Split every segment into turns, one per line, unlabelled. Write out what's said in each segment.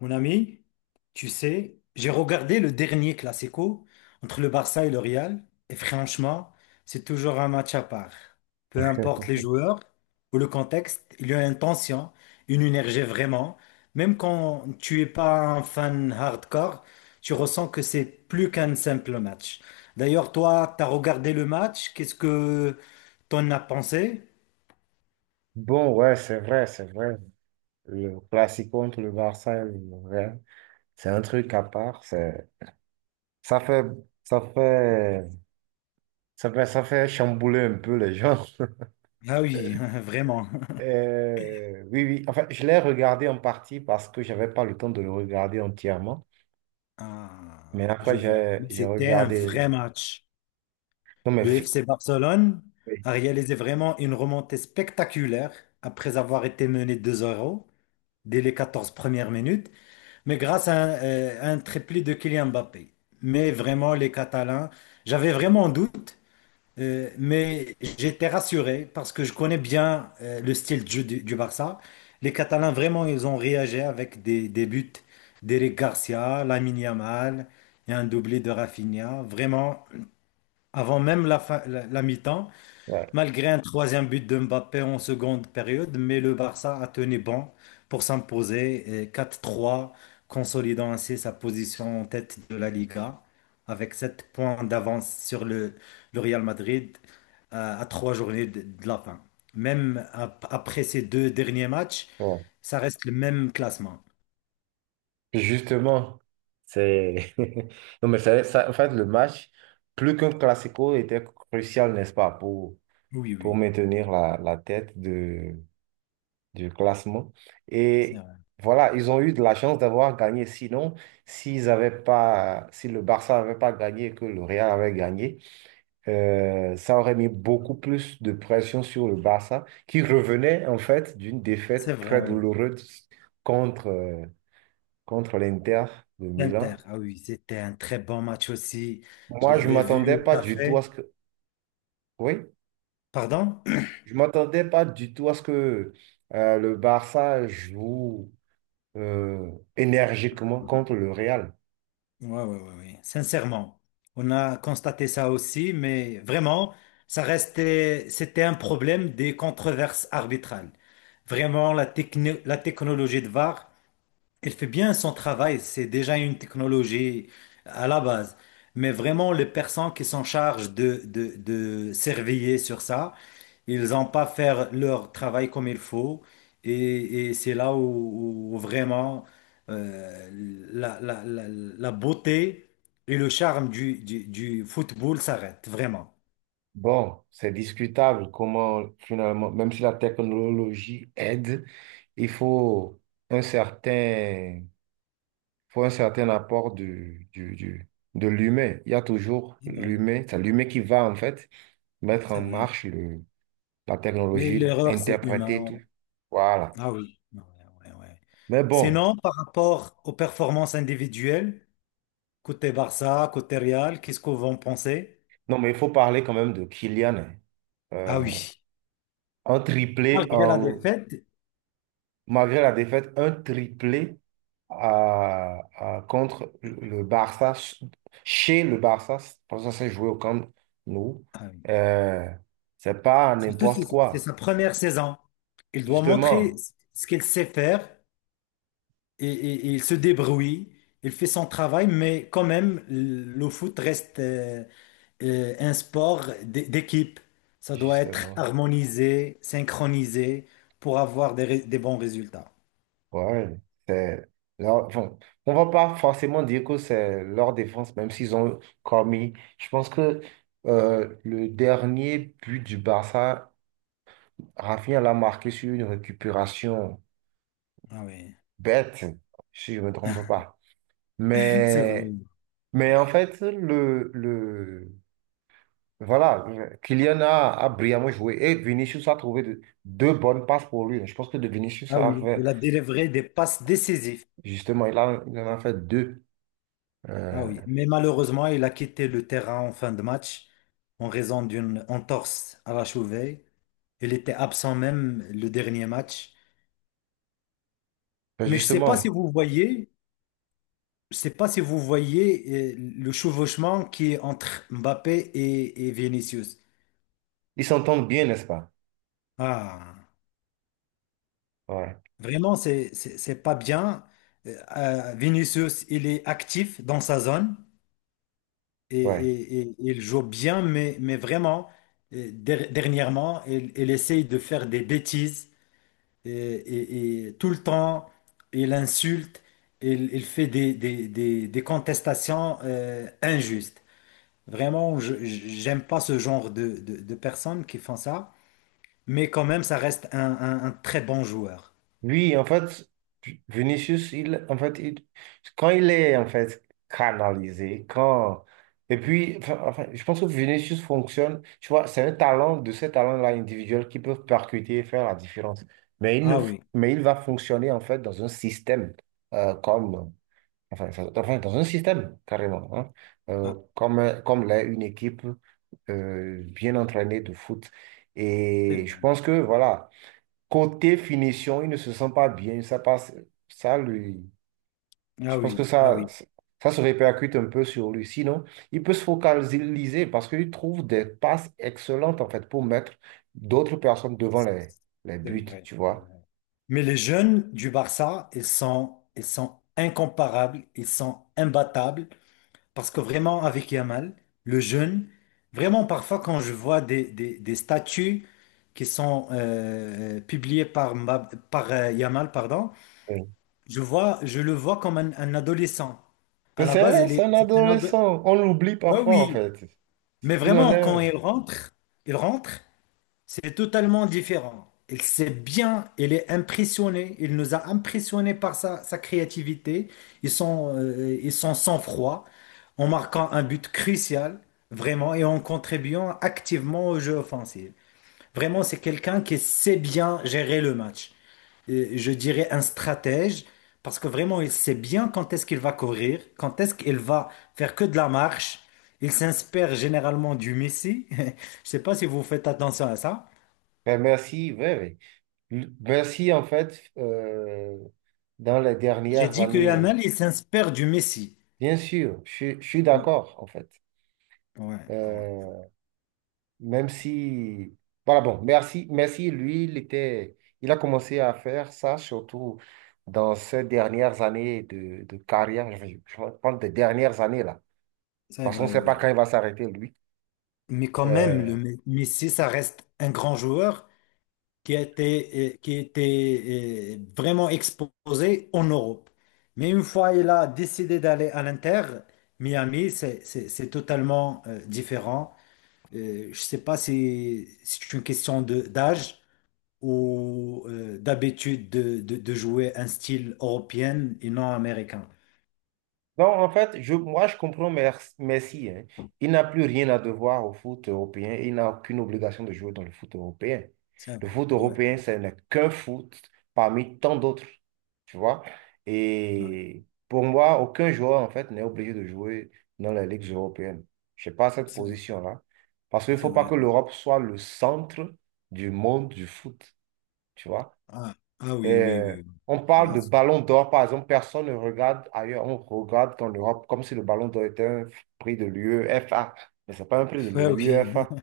Mon ami, tu sais, j'ai regardé le dernier Classico entre le Barça et le Real, et franchement, c'est toujours un match à part. Peu importe les joueurs ou le contexte, il y a une tension, une énergie vraiment. Même quand tu es pas un fan hardcore, tu ressens que c'est plus qu'un simple match. D'ailleurs, toi, tu as regardé le match, qu'est-ce que t'en as pensé?
Bon, ouais, c'est vrai, c'est vrai. Le classico contre le Barça et le Real, c'est un truc à part. Ça fait, ça fait, ça fait chambouler un peu les gens.
Ah oui, vraiment.
Oui, oui. Enfin, je l'ai regardé en partie parce que j'avais pas le temps de le regarder entièrement.
Ah,
Mais après,
je vois.
j'ai,
Mais
j'ai
c'était un
regardé.
vrai match.
Non, mais
Le FC Barcelone
oui,
a réalisé vraiment une remontée spectaculaire après avoir été mené deux 0 dès les 14 premières minutes, mais grâce à un triplé de Kylian Mbappé. Mais vraiment, les Catalans, j'avais vraiment un doute, mais j'étais rassuré parce que je connais bien le style de jeu du Barça. Les Catalans, vraiment, ils ont réagi avec des buts d'Eric Garcia, Lamine Yamal et un doublé de Rafinha. Vraiment, avant même la, fin- la la mi-temps,
ouais,
malgré un troisième but de Mbappé en seconde période, mais le Barça a tenu bon pour s'imposer et 4-3, consolidant ainsi sa position en tête de la Liga, avec 7 points d'avance sur le Real Madrid à 3 journées de la fin. Même après ces deux derniers matchs,
ouais.
ça reste le même classement.
Justement, c'est. Non, mais ça, en fait, le match, plus qu'un classico, était crucial, n'est-ce pas, pour
Oui,
pour
oui.
maintenir la tête du classement.
C'est
Et
vrai,
voilà, ils ont eu de la chance d'avoir gagné. Sinon, s'ils avaient pas, si le Barça n'avait pas gagné et que le Real avait gagné, ça aurait mis beaucoup plus de pression sur le Barça, qui revenait en fait d'une
c'est
défaite
vrai,
très
oui.
douloureuse contre, euh, contre l'Inter de Milan.
L'Inter, ah oui, c'était un très bon match aussi. Je
Moi, je
l'avais vu
m'attendais
au
pas du tout à
café.
ce que. Oui,
Pardon?
je m'attendais pas du tout à ce que le Barça joue euh, énergiquement contre le Real.
Ouais, ouais, ouais, ouais. Sincèrement, on a constaté ça aussi, mais vraiment, ça restait, c'était un problème des controverses arbitrales. Vraiment, la technologie de VAR, elle fait bien son travail. C'est déjà une technologie à la base. Mais vraiment, les personnes qui s'en chargent de surveiller sur ça, ils n'ont pas faire leur travail comme il faut. Et c'est là où vraiment euh, la beauté et le charme du football s'arrêtent, vraiment.
Bon, c'est discutable comment finalement, même si la technologie aide, il faut un certain, un certain apport de l'humain. Il y a toujours
C'est vrai,
l'humain, c'est l'humain qui va en fait mettre
c'est
en
vrai.
marche la
Mais
technologie,
l'erreur, c'est
interpréter
humain.
tout. Voilà.
Ah oui. Ouais, ouais, ouais.
Mais bon.
Sinon, par rapport aux performances individuelles, côté Barça, côté Real, qu'est-ce qu'on va en penser?
Non, mais il faut parler quand même de Kylian, hein.
Ah
Euh,
oui,
un triplé,
malgré la défaite.
malgré la défaite, un triplé contre le Barça, chez le Barça, parce que ça s'est joué au Camp Nou. Euh, c'est pas
Surtout
n'importe
si c'est
quoi.
sa première saison. Il doit montrer
Justement,
ce qu'il sait faire et il se débrouille. Il fait son travail, mais quand même, le foot reste un sport d'équipe. Ça doit être
justement.
harmonisé, synchronisé pour avoir des bons résultats.
Ouais, c'est bon, on va pas forcément dire que c'est leur défense, même s'ils ont commis. Je pense que le dernier but du Barça Rafinha l'a marqué sur une récupération
Ah oui,
bête, si je ne me trompe pas.
c'est vrai.
Mais, mais en fait, voilà, Kylian a brillamment joué et Vinicius a trouvé deux bonnes passes pour lui. Je pense que de Vinicius
Ah
a
oui,
fait,
il a délivré des passes décisives.
justement, il a, il en a fait deux.
Ah
Euh,
oui, mais malheureusement, il a quitté le terrain en fin de match en raison d'une entorse à la cheville. Il était absent même le dernier match.
ben
Mais je sais pas si
justement,
vous voyez, je sais pas si vous voyez le chevauchement qui est entre Mbappé et Vinicius.
ils s'entendent bien, n'est-ce pas?
Ah,
Ouais,
vraiment, c'est pas bien. Vinicius, il est actif dans sa zone et,
ouais.
et- et- il joue bien, mais vraiment, dernièrement, il essaye de faire des bêtises et tout le temps, il insulte, il fait des contestations injustes. Vraiment, j'aime pas ce genre de personnes qui font ça, mais quand même, ça reste un très bon joueur.
Lui en fait, Vinicius, il, en fait, quand il est en fait canalisé, quand et puis, enfin, je pense que Vinicius fonctionne. Tu vois, c'est un talent de ces talents-là individuels qui peuvent percuter et faire la différence. Mais il ne,
Ah oui,
mais il va fonctionner en fait dans un système comme, enfin, enfin, dans un système carrément, hein,
ah,
comme l'est une équipe bien entraînée de foot.
c'est
Et je
vrai.
pense que voilà. Côté finition, il ne se sent pas bien. Ça passe, ça lui, je
Ah
pense que
oui, ah
ça,
oui,
ça se répercute un peu sur lui. Sinon, il peut se focaliser parce qu'il trouve des passes excellentes en fait pour mettre d'autres personnes devant les
c'est
buts,
vrai,
tu
c'est
vois.
vrai. Mais les jeunes du Barça, ils sont incomparables, ils sont imbattables. Parce que vraiment, avec Yamal, le jeune, vraiment parfois quand je vois des statuts qui sont publiés par, Yamal, pardon,
Oui.
je vois, je le vois comme un adolescent. À
Mais
la
c'est
base,
vrai,
il est...
c'est un
c'est un ado-
adolescent. On l'oublie
Ah
parfois en
oui,
fait.
mais
Il en
vraiment,
est
quand
un.
il rentre, il rentre, c'est totalement différent. Il sait bien, il est impressionné, il nous a impressionnés par sa créativité, ils sont et son sang-froid en marquant un but crucial, vraiment, et en contribuant activement au jeu offensif. Vraiment, c'est quelqu'un qui sait bien gérer le match. Et je dirais un stratège, parce que vraiment, il sait bien quand est-ce qu'il va courir, quand est-ce qu'il va faire que de la marche. Il s'inspire généralement du Messi. Je sais pas si vous faites attention à ça.
Ben, merci, ouais, ouais. Merci en fait dans les
J'ai
dernières
dit que
années.
Yamal, il s'inspire du Messi.
Bien sûr, je suis
Ouais,
d'accord en fait.
ouais, ouais.
Euh, Même si, voilà, bon, merci, merci, lui, il était, il a commencé à faire ça surtout dans ces dernières années de carrière, je parle des dernières années là,
C'est
parce qu'on ne
vrai,
sait pas
oui.
quand il va s'arrêter, lui.
Mais quand même,
Euh,
Messi, ça reste un grand joueur qui a été, qui était vraiment exposé en Europe. Mais une fois il a décidé d'aller à l'Inter, Miami, c'est totalement différent. Je ne sais pas si c'est une question de d'âge ou d'habitude de jouer un style européen et non américain.
Non, en fait, moi, je comprends Messi, hein. Il n'a plus rien à devoir au foot européen. Et il n'a aucune obligation de jouer dans le foot européen.
C'est
Le
vrai,
foot
ouais,
européen, ce n'est qu'un foot parmi tant d'autres. Tu vois?
ouais.
Et pour moi, aucun joueur, en fait, n'est obligé de jouer dans les ligues européennes. Je n'ai pas cette
C'est
position-là. Parce qu'il ne
c'est
faut pas
vrai.
que l'Europe soit le centre du monde du foot. Tu vois?
Ah, ah oui, oui,
Euh,
oui, oui.
on parle
Voilà.
de ballon d'or, par exemple, personne ne regarde ailleurs, on regarde qu'en Europe, comme si le ballon d'or était un prix de l'UEFA. Mais ce n'est pas un prix de
Ouais, oui.
l'UEFA.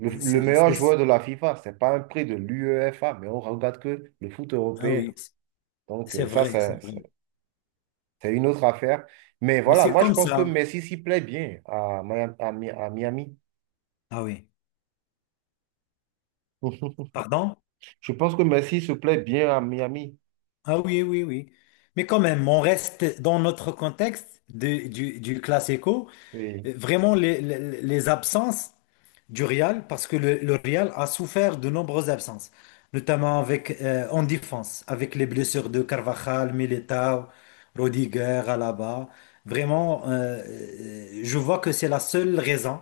Le, le
C'est,
meilleur
c'est-
joueur de la FIFA, ce n'est pas un prix de l'UEFA, mais on regarde que le foot
ah
européen.
oui,
Donc,
c'est
ça,
vrai, c'est vrai.
c'est une autre affaire. Mais
Mais
voilà,
c'est
moi, je
comme
pense que
ça.
Messi s'y plaît bien à Miami. À Miami.
Ah oui. Pardon?
Je pense que Messi se plaît bien à Miami.
Ah oui, oui, oui. Mais quand même, on reste dans notre contexte du classico.
Oui.
Vraiment, les absences du Real, parce que le Real a souffert de nombreuses absences, notamment avec, en défense, avec les blessures de Carvajal, Militao, Rodiger, Alaba. Vraiment, je vois que c'est la seule raison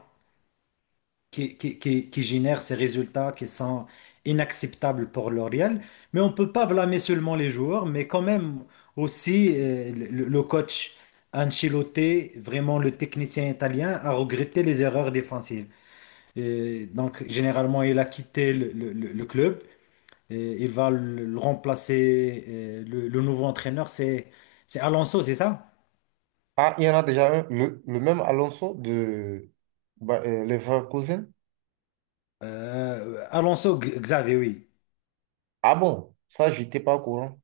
qui génère ces résultats qui sont inacceptables pour L'Oréal. Mais on ne peut pas blâmer seulement les joueurs, mais quand même aussi le coach Ancelotti, vraiment le technicien italien, a regretté les erreurs défensives. Et donc, généralement, il a quitté le club. Et il va le remplacer. Le nouveau entraîneur, c'est Alonso, c'est ça?
Ah, il y en a déjà un, le même Alonso de bah, Leverkusen.
Xavi, oui.
Ah bon, ça, j'étais pas au courant.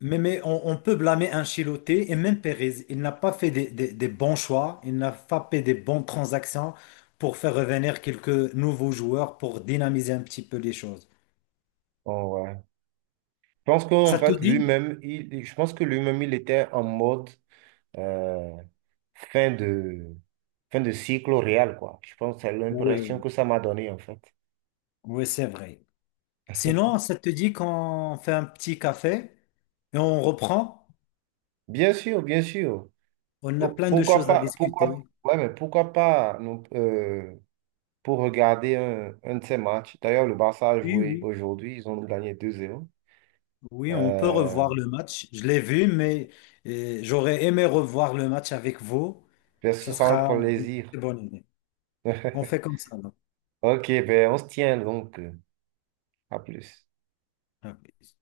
Mais on peut blâmer Ancelotti et même Perez. Il n'a pas fait des bons choix, il n'a pas fait des bonnes transactions pour faire revenir quelques nouveaux joueurs pour dynamiser un petit peu les choses.
Oh ouais. Je pense qu'en
Ça te
fait,
dit?
lui-même, il, je pense que lui-même, il était en mode euh, fin de, fin de cycle au Real, quoi. Je pense que c'est
Oui,
l'impression
oui,
que ça m'a donné, en fait.
oui, c'est vrai. Sinon, ça te dit qu'on fait un petit café et on reprend?
Bien sûr, bien sûr.
On a
Oh,
plein de
pourquoi
choses à
pas,
discuter.
ouais, mais pourquoi pas non, pour regarder un de ces matchs. D'ailleurs, le Barça a
Oui,
joué
oui.
aujourd'hui, ils ont gagné 2-0.
Oui, on peut
Euh,
revoir le match. Je l'ai vu, mais j'aurais aimé revoir le match avec vous.
Je suis
Ça
vraiment
sera
pour le
une
plaisir.
très bonne idée. On fait comme ça, là.
Ok, ben on se tient donc. À plus.
Ah, oui.